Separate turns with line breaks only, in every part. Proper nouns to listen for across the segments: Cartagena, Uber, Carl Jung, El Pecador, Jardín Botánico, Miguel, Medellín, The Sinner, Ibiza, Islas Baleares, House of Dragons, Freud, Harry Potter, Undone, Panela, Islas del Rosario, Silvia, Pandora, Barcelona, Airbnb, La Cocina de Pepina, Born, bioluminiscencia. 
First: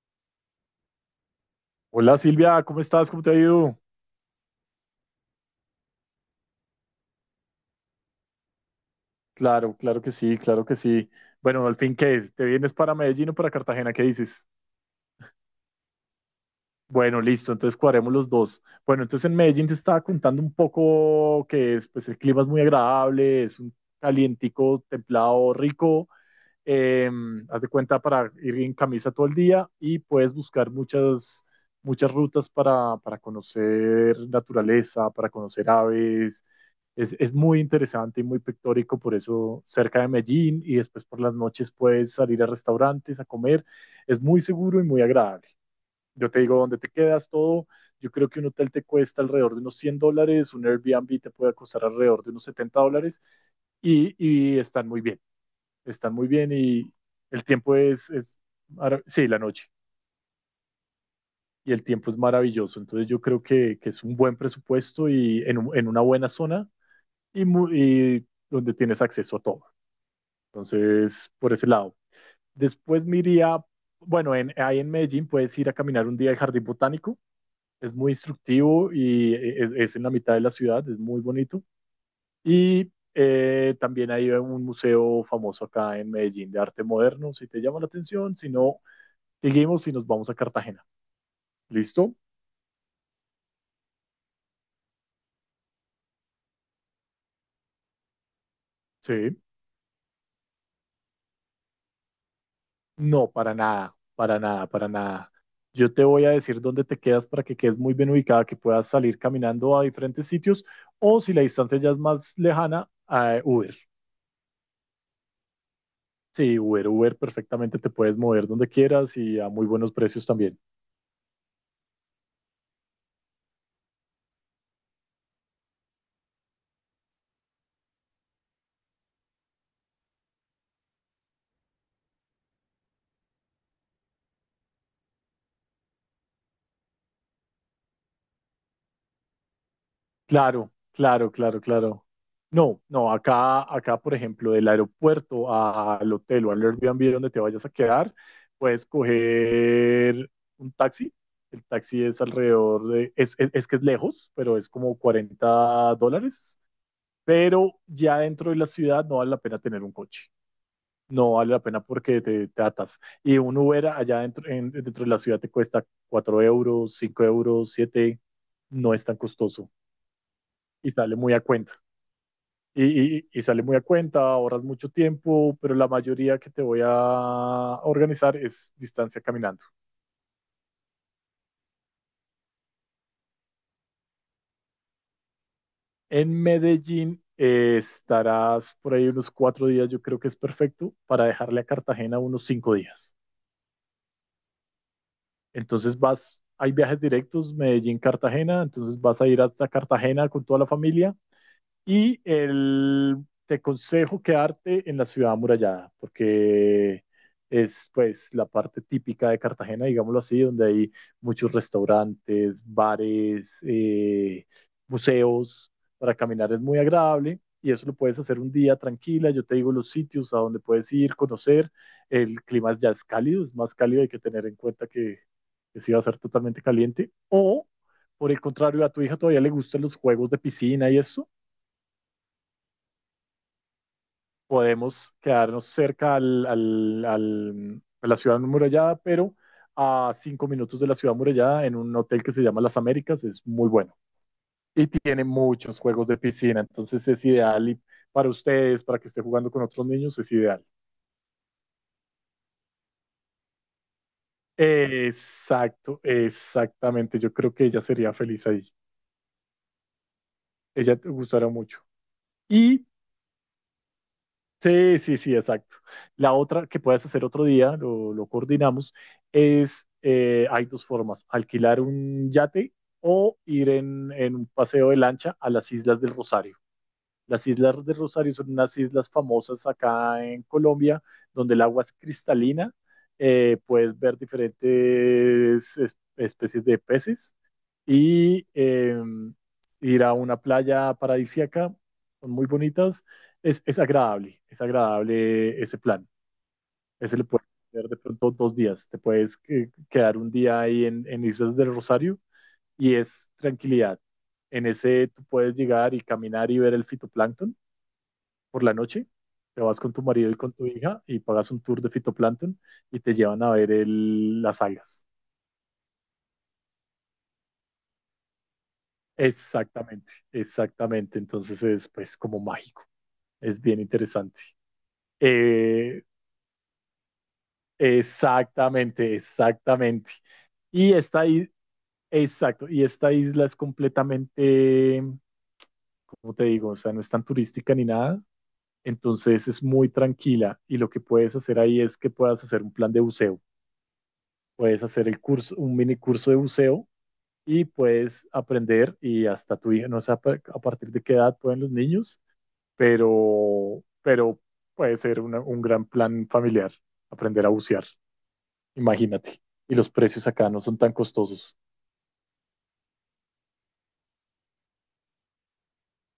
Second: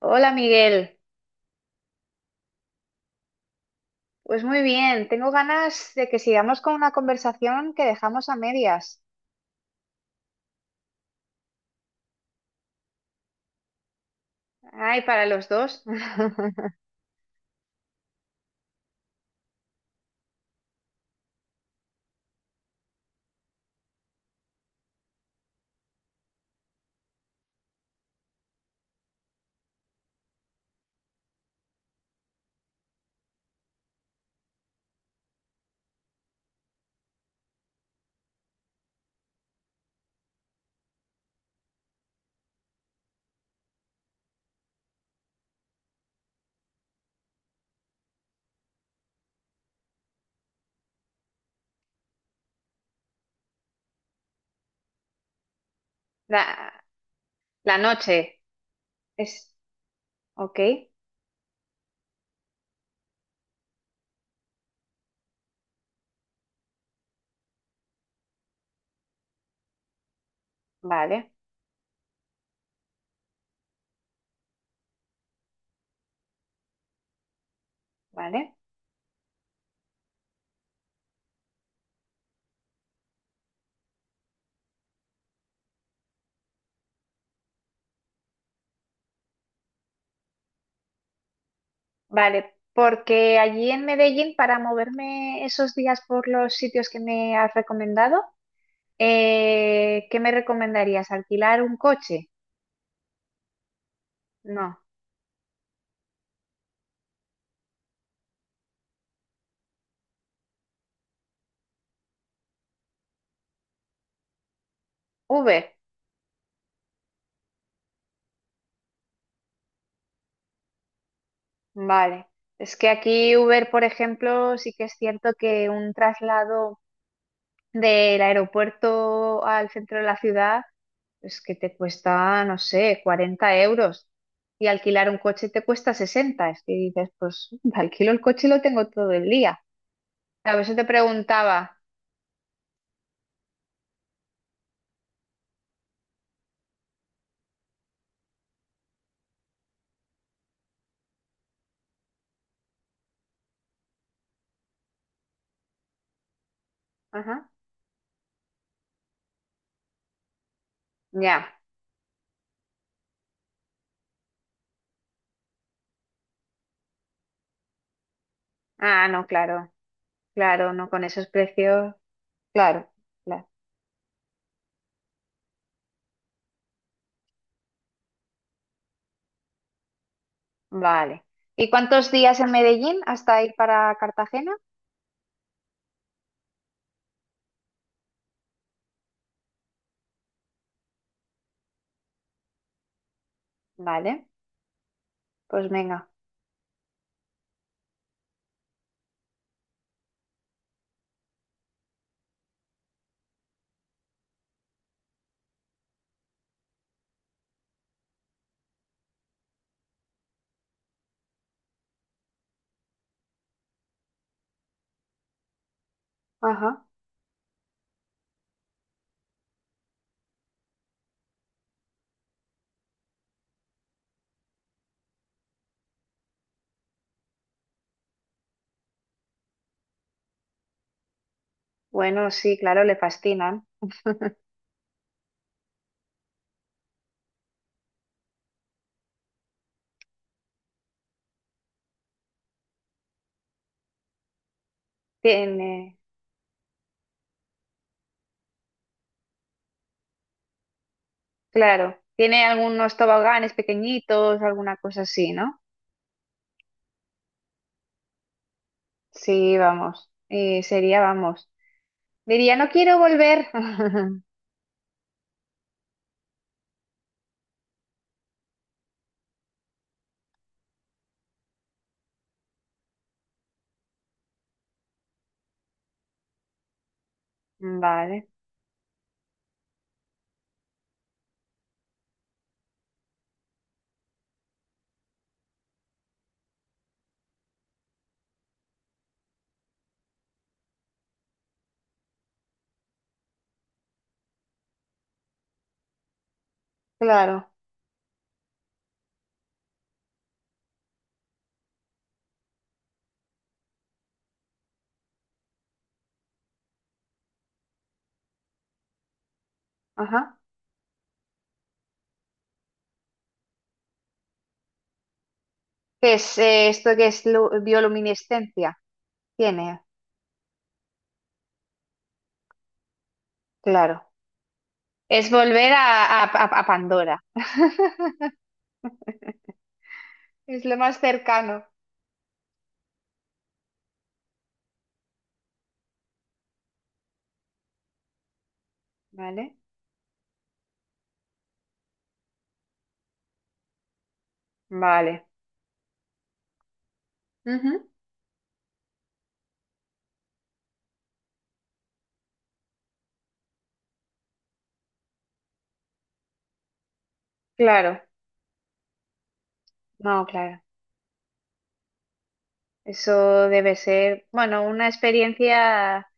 Hola, Miguel.
Hola Silvia, ¿cómo estás? ¿Cómo te ha ido?
Pues muy bien, tengo ganas de que sigamos con una conversación que dejamos a medias.
Claro, claro que sí, claro que sí. Bueno, al fin, ¿qué es? ¿Te vienes para Medellín o para Cartagena? ¿Qué dices?
Ay, para los dos.
Bueno, listo, entonces cuadremos los dos. Bueno, entonces en Medellín te estaba contando un poco que es, pues el clima es muy agradable, es un calientico, templado, rico. Eh, Haz de cuenta para ir en camisa todo el día y puedes buscar muchas, muchas rutas para conocer naturaleza, para conocer aves. Es muy interesante y muy pictórico, por eso cerca de Medellín y después por las noches puedes salir a restaurantes a comer. Es muy seguro y muy agradable. Yo te digo dónde te quedas, todo. Yo creo que un hotel te cuesta alrededor de unos $100, un Airbnb te puede costar alrededor de unos $70 y están muy bien
La,
y el
la
tiempo
noche
sí, la
es...
noche,
Ok,
y el tiempo es maravilloso. Entonces yo creo que es un buen presupuesto y en una buena zona y donde tienes acceso a todo. Entonces,
vale,
por ese lado. Después me iría, bueno, ahí en Medellín puedes ir a caminar un día al Jardín Botánico. Es muy
vale,
instructivo y es en la mitad de la ciudad, es muy bonito. Y también hay un museo famoso acá en Medellín de arte moderno, si te llama la atención, si no, seguimos y nos vamos a Cartagena. ¿Listo?
vale, porque allí en Medellín, para moverme esos días por los sitios que me has recomendado,
Sí.
¿qué me recomendarías? ¿Alquilar un coche?
No, para nada, para nada,
No,
para nada. Yo te voy a decir dónde te quedas para que quedes muy bien ubicada, que puedas salir caminando a diferentes sitios o si la distancia ya es más lejana, a Uber.
Uber,
Sí, Uber, Uber, perfectamente te puedes mover donde quieras y a muy buenos precios también.
vale. Es que aquí Uber, por ejemplo, sí que es cierto que un traslado del aeropuerto al centro de la ciudad, pues que te cuesta, no sé, 40 euros. Y alquilar un coche te cuesta 60. Es que dices, pues alquilo el coche y lo tengo todo el día. A
Claro,
veces te
claro, claro,
preguntaba,
claro. No, no, acá, acá, por ejemplo, del aeropuerto al hotel o al Airbnb donde te vayas a quedar, puedes coger un taxi. El taxi es alrededor de, es que es lejos, pero es como $40.
ajá,
Pero ya dentro de la ciudad no vale la pena tener un coche. No
ya.
vale la pena porque te atas. Y un Uber allá dentro, dentro de la ciudad te cuesta 4 euros, 5 euros, 7. No es
Ah,
tan
no,
costoso
claro, claro, no
y
con
sale
esos
muy a cuenta
precios, claro,
y
claro,
sale muy a cuenta, ahorras mucho tiempo, pero la mayoría que te voy a organizar es distancia caminando.
vale. ¿Y cuántos días en Medellín hasta ir para Cartagena?
En Medellín estarás por ahí unos 4 días, yo creo que es perfecto para dejarle a Cartagena unos 5 días.
Vale, pues
Entonces
venga,
vas, hay viajes directos Medellín-Cartagena, entonces vas a ir hasta Cartagena con toda la familia. Te aconsejo quedarte en la ciudad amurallada, porque es pues la parte típica de Cartagena, digámoslo así, donde hay muchos restaurantes, bares, museos, para caminar es muy
ajá.
agradable y eso lo puedes hacer un día tranquila, yo te digo los sitios a donde puedes ir, conocer, el clima ya es cálido, es más cálido, hay que tener en cuenta que sí va a ser totalmente caliente, o por el contrario, a tu hija todavía le gustan los juegos de piscina y eso,
Bueno, sí, claro, le fascinan.
podemos quedarnos cerca a la ciudad amurallada, pero a 5 minutos de la ciudad amurallada en un hotel que se llama Las Américas, es muy bueno. Y tiene muchos
Tiene.
juegos de piscina, entonces es ideal y para ustedes, para que esté jugando con otros niños, es ideal.
Claro, tiene algunos toboganes pequeñitos, alguna cosa así, ¿no?
Exacto, exactamente. Yo creo que ella sería feliz ahí.
Sí, vamos,
Ella
sería,
te gustará
vamos.
mucho.
Diría, no
Y
quiero volver.
Sí, sí, sí, exacto. La otra que puedes hacer otro día, lo coordinamos, hay dos formas, alquilar un yate o ir en un paseo de lancha a las Islas del Rosario. Las islas de
Vale,
Rosario son unas islas famosas acá en Colombia, donde el agua es cristalina. Puedes ver diferentes especies de peces y ir a una playa paradisíaca. Son muy bonitas. Es agradable, es agradable ese plan. Ese lo puedes
claro,
hacer de pronto 2 días. Te puedes quedar un día ahí en Islas del Rosario y es tranquilidad. En ese tú puedes llegar y caminar y ver el fitoplancton por la noche, te vas con tu marido y
ajá.
con tu hija y pagas un tour de fitoplancton y te llevan a ver las algas.
¿Qué es esto que es bioluminiscencia? Tiene,
Exactamente, exactamente. Entonces es pues como mágico, es bien
claro.
interesante.
Es volver
Eh,
a, a Pandora.
Exactamente, exactamente.
Es lo
Y
más
esta, i-
cercano,
exacto, y esta isla es completamente, ¿cómo te digo? O sea, no es tan turística ni nada. Entonces
¿vale?
es muy tranquila y lo que puedes hacer ahí es que puedas hacer un plan de buceo. Puedes hacer el
Vale.
curso, un mini curso de buceo y
Ujú.
puedes aprender y hasta tu hija, no sé a partir de qué edad pueden los niños, pero puede ser un gran plan familiar, aprender a bucear,
Claro,
imagínate. Y los
no,
precios acá no
claro.
son tan costosos.
Eso debe ser, bueno, una experiencia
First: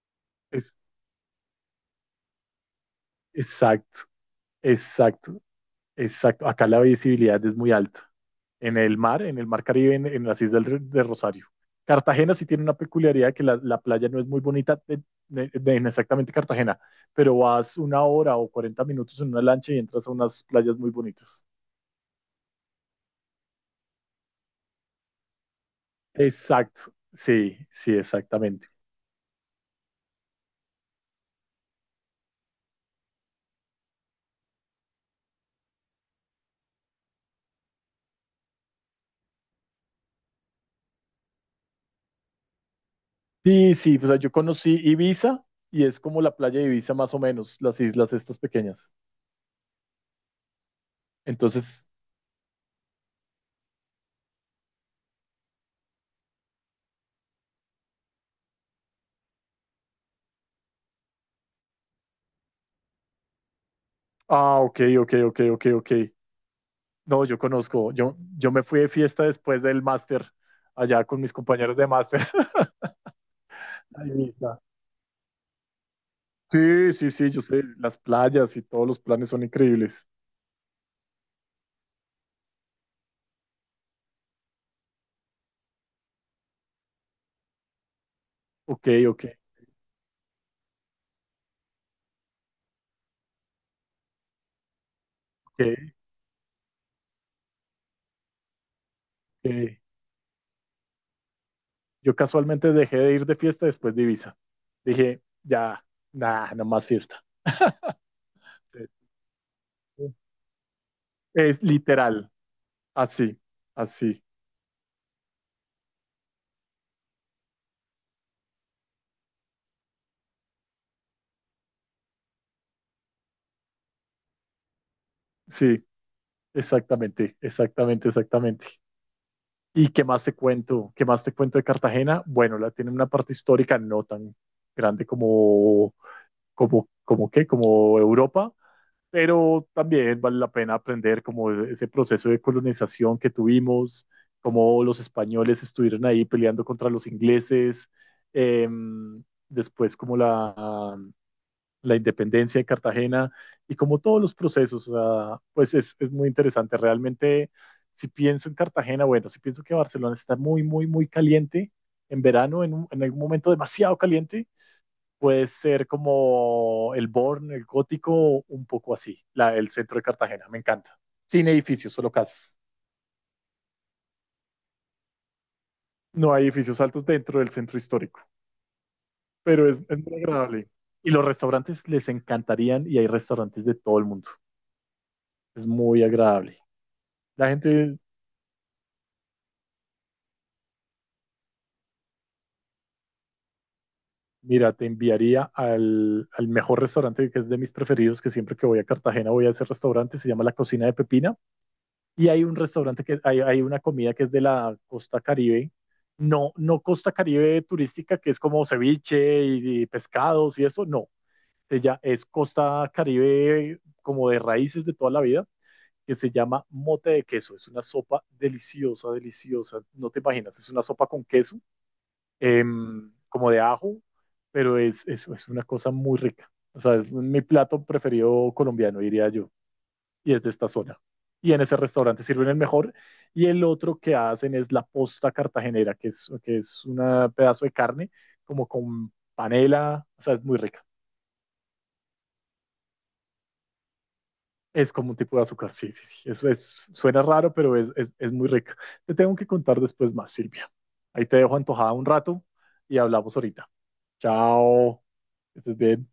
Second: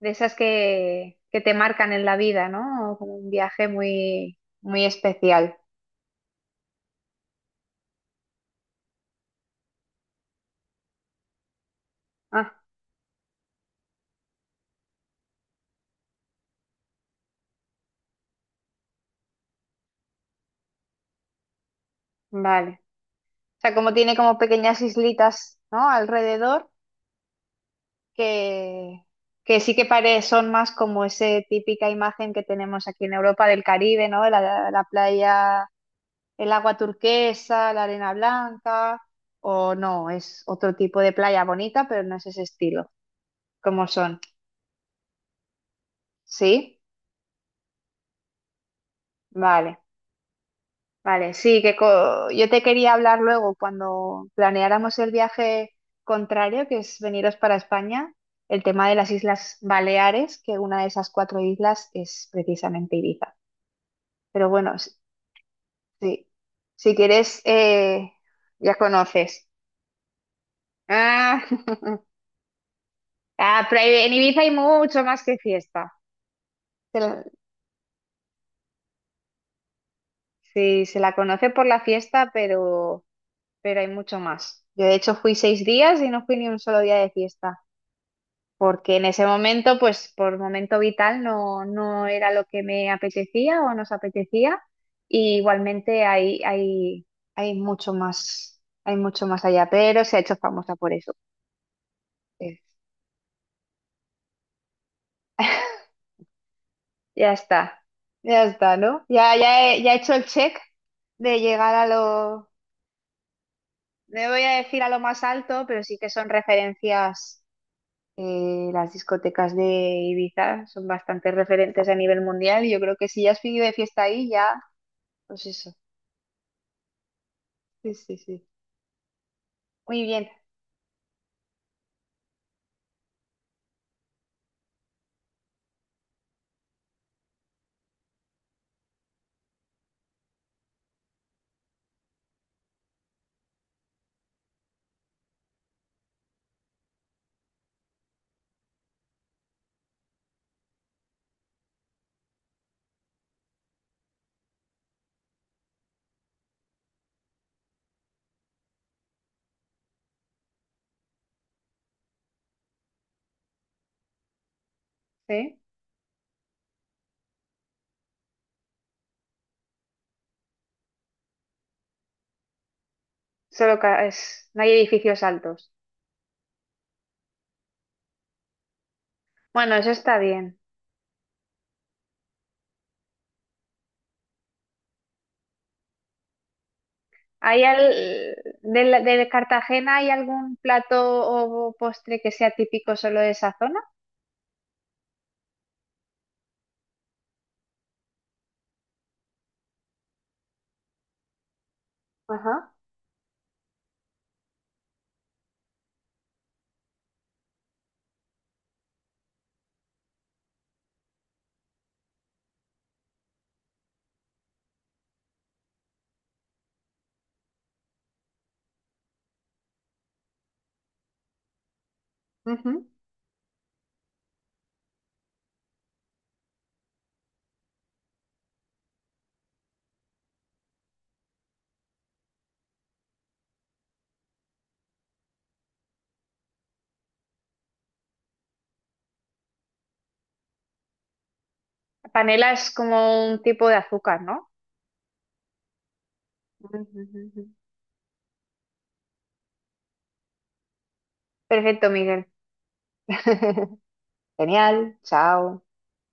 de esas
Es,
que te marcan en la vida, ¿no? Como un viaje
exacto,
muy, muy
exacto,
especial.
exacto. Acá la visibilidad es muy alta, en el mar, Caribe, en las islas de Rosario. Cartagena sí
Ah,
tiene una peculiaridad que la playa no es muy bonita en exactamente Cartagena, pero vas una hora o 40 minutos en una lancha y entras a unas playas muy bonitas.
vale. O sea, como tiene como pequeñas islitas, ¿no? Alrededor,
Exacto, sí, sí, exactamente.
que, que sí que pare, son más como esa típica imagen que tenemos aquí en Europa del Caribe, ¿no? La playa, el agua turquesa, la arena blanca, o no, es otro tipo de playa bonita, pero no es ese estilo,
Sí,
como
sí, pues, o sea,
son.
yo conocí Ibiza y es como la playa de
Sí,
Ibiza más o menos, las islas estas pequeñas.
vale, vale. Sí, que
Entonces,
yo te quería hablar luego cuando planeáramos el viaje contrario, que es veniros para España, el tema de las Islas Baleares, que una de esas cuatro islas es precisamente Ibiza. Pero
ah,
bueno,
ok, ok, ok, ok, ok.
sí, si
No, yo
quieres,
conozco, yo me
ya
fui de fiesta
conoces.
después del máster, allá con mis
Ah,
compañeros de máster.
ah, pero
Ay,
en Ibiza hay
Ibiza.
mucho más que fiesta.
Sí,
Se
sí,
la-
sí, yo sé, las playas y todos los planes son increíbles.
sí, se la conoce por la fiesta, pero hay mucho más. Yo de hecho fui 6 días y no fui ni un solo día de fiesta,
Ok,
porque en
ok,
ese momento, pues por momento vital, no, no era lo que me apetecía o nos apetecía. Y
ok,
igualmente hay mucho más allá,
ok.
pero se ha hecho famosa por eso.
Yo
Eh,
casualmente dejé de ir de fiesta después de Ibiza. Dije, ya, nada, no más fiesta.
Ya está, ya está, ¿no? Ya, ya he hecho el check de
Es
llegar a
literal,
lo,
así, así,
no voy a decir a lo más alto, pero sí que son referencias. Las discotecas de Ibiza son bastante referentes a nivel mundial y yo creo que si ya has vivido de fiesta ahí, ya, pues eso.
sí, exactamente,
Sí,
exactamente,
sí, sí.
exactamente. ¿Y
Muy
qué más
bien.
te cuento? ¿Qué más te cuento de Cartagena? Bueno, la tiene una parte histórica no tan grande como, como qué, como Europa, pero también vale la pena aprender como ese proceso de colonización que tuvimos, cómo los españoles estuvieron ahí peleando contra los ingleses, eh, después como la independencia de Cartagena y como todos los procesos, o sea, pues es muy interesante. Realmente, si pienso en Cartagena, bueno, si pienso que Barcelona está muy, muy, muy caliente en verano, en algún momento demasiado caliente puede
¿Sí?
ser como el Born, el gótico, un poco así, el centro de Cartagena, me encanta. Sin edificios, solo casas.
Solo que no hay edificios altos.
No hay edificios altos dentro del centro histórico, pero
Bueno,
es,
eso
es
está
muy
bien.
agradable. Y los restaurantes les encantarían y hay restaurantes de todo el mundo. Es muy agradable. La
¿Hay
gente,
Cartagena hay algún plato o postre que sea típico solo de esa zona?
Mira, te enviaría al mejor restaurante que es de mis preferidos, que siempre que voy a Cartagena voy a ese restaurante, se llama La Cocina de Pepina y hay un
Ajá.
restaurante que hay una comida que es de la costa Caribe, no, no costa Caribe turística, que es como ceviche y pescados y eso, no, se ya es costa Caribe como de raíces de toda la vida, que se llama mote de queso, es una sopa deliciosa, deliciosa, no te imaginas, es una sopa con queso,
Ujú.
como de ajo, pero es una cosa muy rica, o sea, es mi plato preferido colombiano, diría yo y es de esta zona. Y en ese restaurante sirven el mejor. Y el otro que hacen es la posta cartagenera, que es un pedazo de carne como con panela, o sea, es muy rica.
Panela es como un tipo de azúcar, ¿no?
Es como un tipo de azúcar, sí, sí, sí. Eso
Ujú,
es,
ujú,
suena
ujú.
raro, pero es muy rica. Te tengo que contar después más, Silvia. Ahí te dejo
Perfecto,
antojada un
Miguel.
rato y hablamos ahorita.
Genial,
Chao. Que
chao.
estés bien.